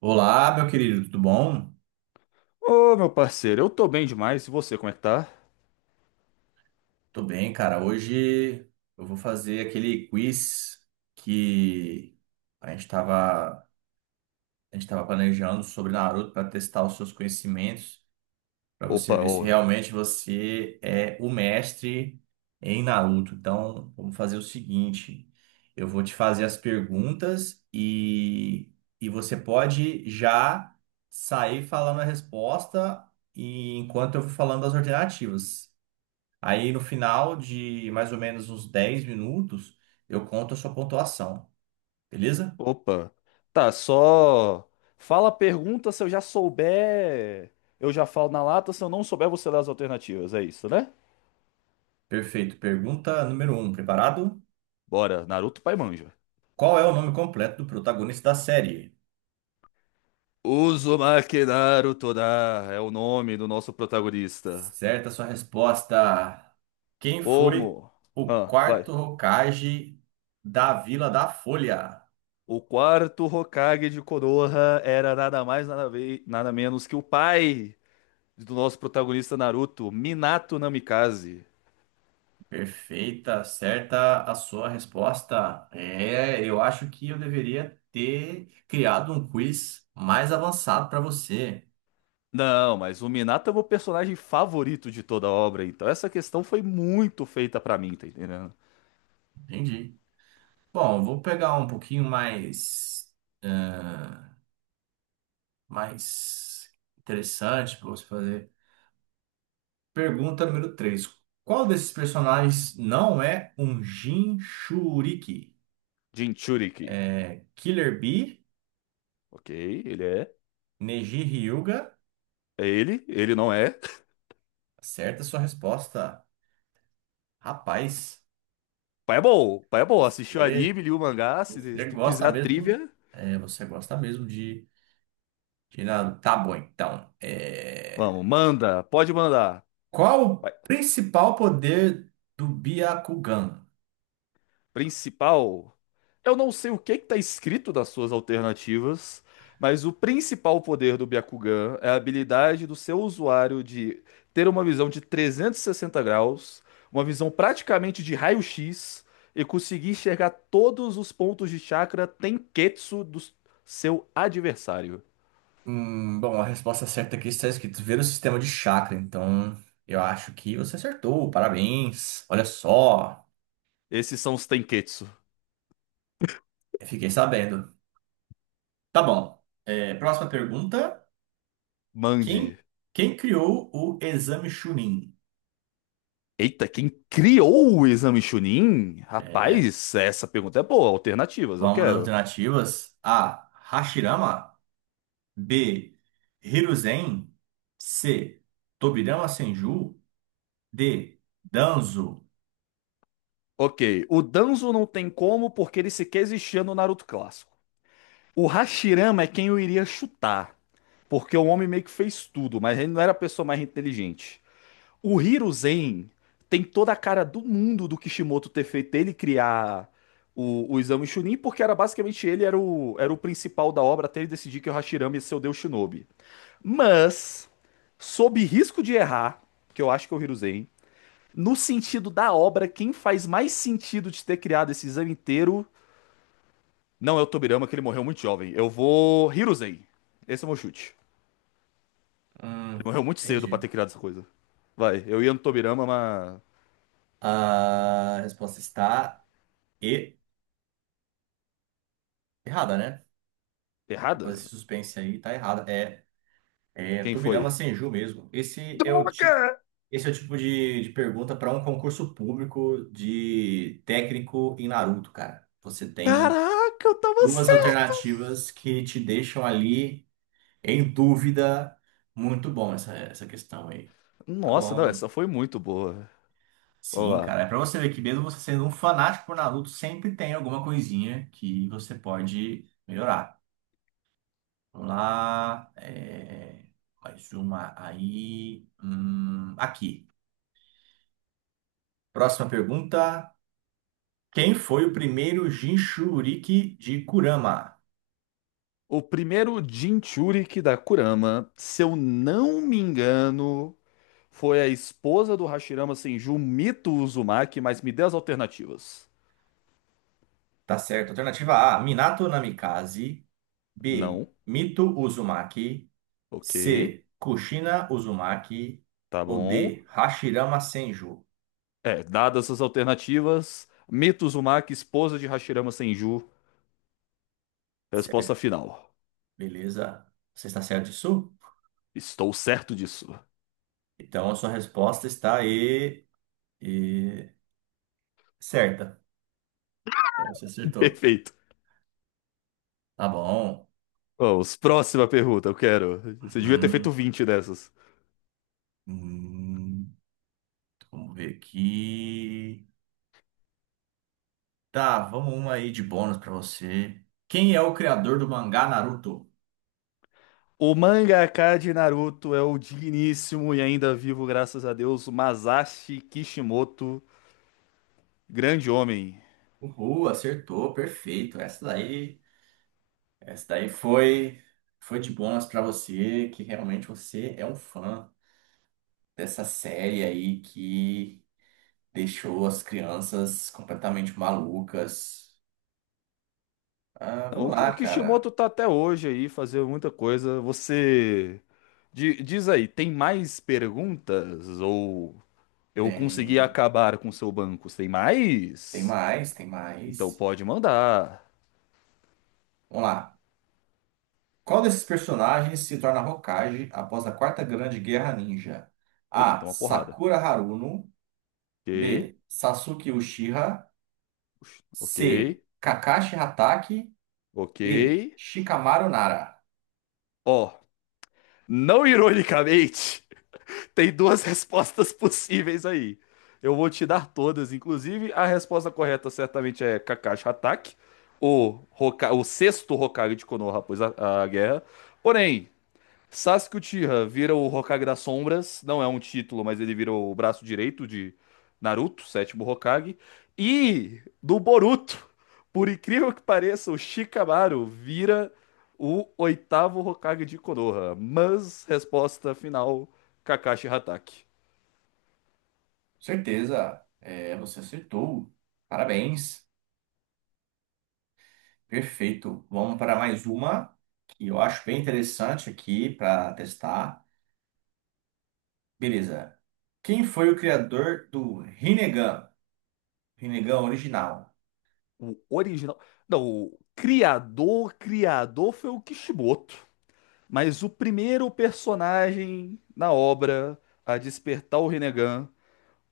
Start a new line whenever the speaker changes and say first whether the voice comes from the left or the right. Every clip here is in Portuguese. right: Olá, meu querido, tudo bom?
left: Ô, meu parceiro, eu tô bem demais. E você, como é que tá?
right: Tô bem, cara. Hoje eu vou fazer aquele quiz que a gente tava, a gente tava planejando sobre Naruto para testar os seus conhecimentos, para você
left: Opa,
right: ver
left: ô,
right: se realmente você é o mestre em Naruto. Então, vamos fazer o seguinte: eu vou te fazer as perguntas e você pode já sair falando a resposta e enquanto eu vou falando as alternativas. Aí no final de mais ou menos uns 10 minutos, eu conto a sua pontuação, beleza?
left: opa. Tá, só fala a pergunta. Se eu já souber, eu já falo na lata. Se eu não souber, você dá as alternativas. É isso, né?
right: Perfeito. Pergunta número um, preparado?
left: Bora, Naruto Pai Manja.
right: Qual é o nome completo do protagonista da série?
left: Uzumaki Naruto da é o nome do nosso protagonista.
right: Certa a sua resposta. Quem foi
left: Como?
right: o
left: Ah,
right: quarto
left: vai.
right: Hokage da Vila da Folha?
left: O quarto Hokage de Konoha era nada mais, nada, nada menos que o pai do nosso protagonista Naruto, Minato Namikaze.
right: Perfeita, certa a sua resposta. É, eu acho que eu deveria ter criado um quiz mais avançado para você.
left: Não, mas o Minato é o meu personagem favorito de toda a obra, então essa questão foi muito feita pra mim, tá entendendo?
right: Entendi. Bom, vou pegar um pouquinho ah, mais interessante para você fazer. Pergunta número 3: Qual desses personagens não é um Jinchuriki?
left: Jinchuriki.
right: É Killer Bee,
left: Ok, ele é.
right: Neji Hyuga?
left: É ele, ele não é.
right: Acerta a sua resposta. Rapaz,
left: Pai é bom, pai é bom. Assistiu o
right: você,
left: anime, li o mangá, se
right: você
left: tu quiser
right: gosta
left: a
right: mesmo?
left: trivia,
right: Você gosta mesmo de nada. Tá bom, então.
left: vamos, manda, pode mandar.
right: Qual o principal poder do Byakugan?
left: Principal. Eu não sei o que que tá escrito nas suas alternativas, mas o principal poder do Byakugan é a habilidade do seu usuário de ter uma visão de 360 graus, uma visão praticamente de raio-x e conseguir enxergar todos os pontos de chakra Tenketsu do seu adversário.
right: Bom, a resposta certa aqui está escrito ver o sistema de chakra. Então, eu acho que você acertou. Parabéns. Olha só,
left: Esses são os Tenketsu.
right: eu fiquei sabendo. Tá bom. É, próxima pergunta.
left: Mande.
right: Quem, quem criou o exame Chunin?
left: Eita, quem criou o exame Chunin? Rapaz, essa pergunta é boa. Alternativas, eu
right: Vamos das
left: quero.
right: alternativas. A. Hashirama. B. Hiruzen. C. Tobirama Senju. D. Danzo.
left: Ok, o Danzo não tem como porque ele sequer existia no Naruto clássico. O Hashirama é quem eu iria chutar, porque o homem meio que fez tudo, mas ele não era a pessoa mais inteligente. O Hiruzen tem toda a cara do mundo do Kishimoto ter feito ele criar o Exame Chunin, porque era basicamente ele era o principal da obra até ele decidir que o Hashirama ia ser o Deus Shinobi. Mas, sob risco de errar, que eu acho que é o Hiruzen, no sentido da obra, quem faz mais sentido de ter criado esse exame inteiro não é o Tobirama, que ele morreu muito jovem. Eu vou Hiruzei. Esse é o meu chute. Ele
right: Hum,
left: morreu muito cedo pra
right: entendi.
left: ter criado essa coisa. Vai, eu ia no Tobirama, mas.
right: A resposta está e errada, né? Fazer
left: Errada?
right: esse suspense aí tá errado. É, é
left: Quem
right: Tubirama
left: foi?
right: Senju mesmo. Esse é o tipo,
left: Droga!
right: esse é o tipo de pergunta para um concurso público de técnico em Naruto, cara. Você tem
left: Caraca, eu tava
right: duas
left: certo!
right: alternativas que te deixam ali em dúvida. Muito bom essa questão aí. Tá
left: Nossa, não,
right: bom.
left: essa foi muito boa. Vamos
right: Sim,
left: lá.
right: cara. É pra você ver que mesmo você sendo um fanático por Naruto, sempre tem alguma coisinha que você pode melhorar. Vamos lá. Mais uma aí. Aqui. Próxima pergunta. Quem foi o primeiro Jinchuriki de Kurama?
left: O primeiro Jinchuriki da Kurama, se eu não me engano, foi a esposa do Hashirama Senju, Mito Uzumaki, mas me dê as alternativas.
right: Tá certo. Alternativa A: Minato Namikaze. B:
left: Não.
right: Mito Uzumaki.
left: Ok.
right: C: Kushina Uzumaki.
left: Tá
right: Ou
left: bom.
right: D: Hashirama Senju.
left: É, dadas as alternativas, Mito Uzumaki, esposa de Hashirama Senju.
right: Certo.
left: Resposta final.
right: Beleza. Você está certo disso?
left: Estou certo disso.
right: Então a sua resposta está aí. e- Certa. Então você acertou.
left: Perfeito.
right: Tá bom.
left: Vamos, próxima pergunta, eu quero. Você devia ter feito
right: Hum,
left: 20 dessas.
right: hum, Vamos ver aqui. Tá, vamos uma aí de bônus pra você. Quem é o criador do mangá Naruto?
left: O mangaka de Naruto é o digníssimo e ainda vivo, graças a Deus, Masashi Kishimoto, grande homem.
right: Uhul, acertou, perfeito. Essa daí foi de bônus pra você, que realmente você é um fã dessa série aí que deixou as crianças completamente malucas. Ah,
left: Não,
right: vamos
left: o
right: lá, cara.
left: Kishimoto tá até hoje aí fazendo muita coisa. Você diz aí, tem mais perguntas? Ou eu consegui
right: Tem,
left: acabar com seu banco? Tem
right: Tem
left: mais?
right: mais, tem
left: Então
right: mais.
left: pode mandar.
right: Vamos lá. Qual desses personagens se torna Hokage após a Quarta Grande Guerra Ninja?
left: Eita,
right: A.
left: tem uma porrada.
right: Sakura Haruno.
left: Ok,
right: B. Sasuke Uchiha.
left: ok,
right: C. Kakashi Hatake.
left: ok.
right: D. Shikamaru Nara.
left: Ó, não ironicamente. Tem duas respostas possíveis aí. Eu vou te dar todas, inclusive a resposta correta certamente é Kakashi Hatake, o sexto Hokage de Konoha após a guerra. Porém, Sasuke Uchiha vira o Hokage das Sombras, não é um título, mas ele vira o braço direito de Naruto, sétimo Hokage. E do Boruto, por incrível que pareça, o Shikamaru vira o oitavo Hokage de Konoha. Mas resposta final, Kakashi Hatake.
right: Certeza. É, você acertou. Parabéns. Perfeito. Vamos para mais uma que eu acho bem interessante aqui para testar. Beleza. Quem foi o criador do Rinnegan? Rinnegan original.
left: O original, não, o criador, criador foi o Kishimoto, mas o primeiro personagem na obra a despertar o Rinnegan.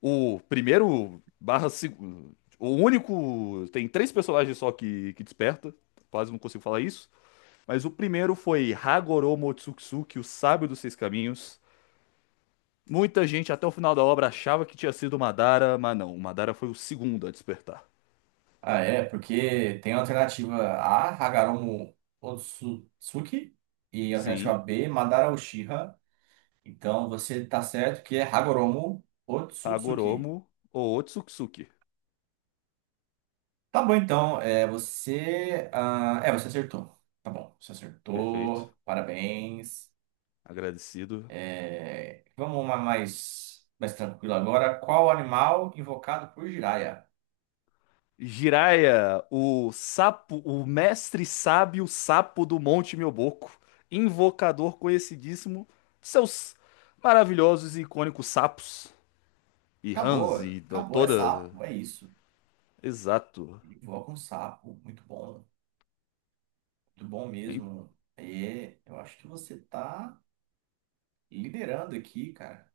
left: O primeiro barra segundo. O único. Tem três personagens só que desperta. Quase não consigo falar isso. Mas o primeiro foi Hagoro Motsutsuki, o sábio dos seis caminhos. Muita gente até o final da obra achava que tinha sido o Madara, mas não. O Madara foi o segundo a despertar.
right: Ah, é, porque tem a alternativa A, Hagoromo Otsutsuki, e a alternativa
left: Sim,
right: B, Madara Uchiha. Então você tá certo que é Hagoromo Otsutsuki.
left: Hagoromo ou Otsutsuki.
right: Tá bom, então, você acertou. Tá bom, você
left: Perfeito.
right: acertou, parabéns.
left: Agradecido.
right: É, vamos uma mais tranquila agora. Qual animal invocado por Jiraiya?
left: Jiraiya, o sapo, o mestre sábio sapo do Monte Mioboco, invocador conhecidíssimo, seus maravilhosos e icônicos sapos e
right: Acabou,
left: Hans e
right: acabou, é
left: toda.
right: sapo, é isso.
left: Exato.
right: Ele invoca um sapo, muito bom. Muito bom
left: Em-
right: mesmo. É, eu acho que você tá liderando aqui, cara.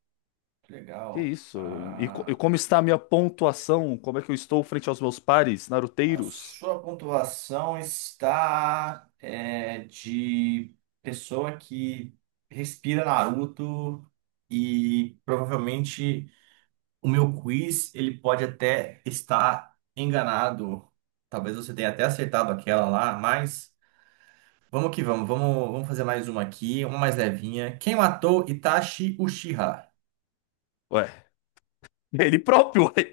right: Que
left: Que
right: legal.
left: isso? E
right: A,
left: como está a minha pontuação? Como é que eu estou frente aos meus pares
right: a
left: naruteiros?
right: sua pontuação está de pessoa que respira Naruto e provavelmente o meu quiz ele pode até estar enganado. Talvez você tenha até acertado aquela lá, mas vamos que vamos. Vamos fazer mais uma aqui, uma mais levinha. Quem matou Itachi Uchiha?
left: Ué, ele próprio, ué.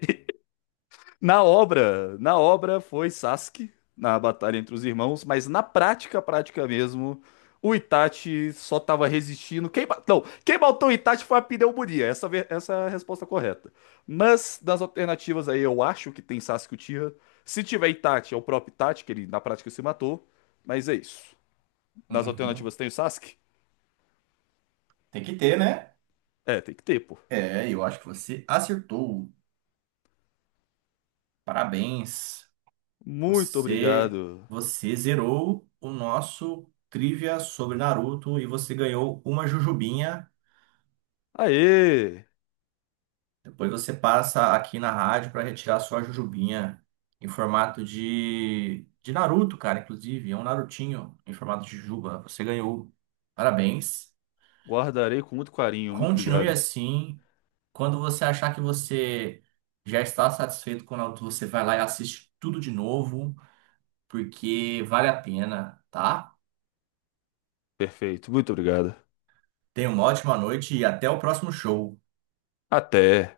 left: Na obra foi Sasuke na batalha entre os irmãos, mas na prática, prática mesmo, o Itachi só tava resistindo. Não, quem matou o Itachi foi a pneumonia. Essa é a resposta correta. Mas das alternativas aí, eu acho que tem Sasuke Uchiha. Se tiver Itachi, é o próprio Itachi, que ele na prática se matou. Mas é isso. Nas
right: Uhum.
left: alternativas tem o Sasuke?
right: Tem que ter, né?
left: É, tem que ter, pô.
right: É, eu acho que você acertou. Parabéns.
left: Muito
right: Você,
left: obrigado.
right: você zerou o nosso trivia sobre Naruto e você ganhou uma jujubinha.
left: Aê!
right: Depois você passa aqui na rádio para retirar sua jujubinha em formato de Naruto, cara, inclusive. É um Narutinho em formato de jujuba. Você ganhou. Parabéns.
left: Guardarei com muito carinho. Muito
right: Continue
left: obrigado.
right: assim. Quando você achar que você já está satisfeito com o Naruto, você vai lá e assiste tudo de novo, porque vale a pena, tá?
left: Perfeito. Muito obrigado.
right: Tenha uma ótima noite e até o próximo show.
left: Até.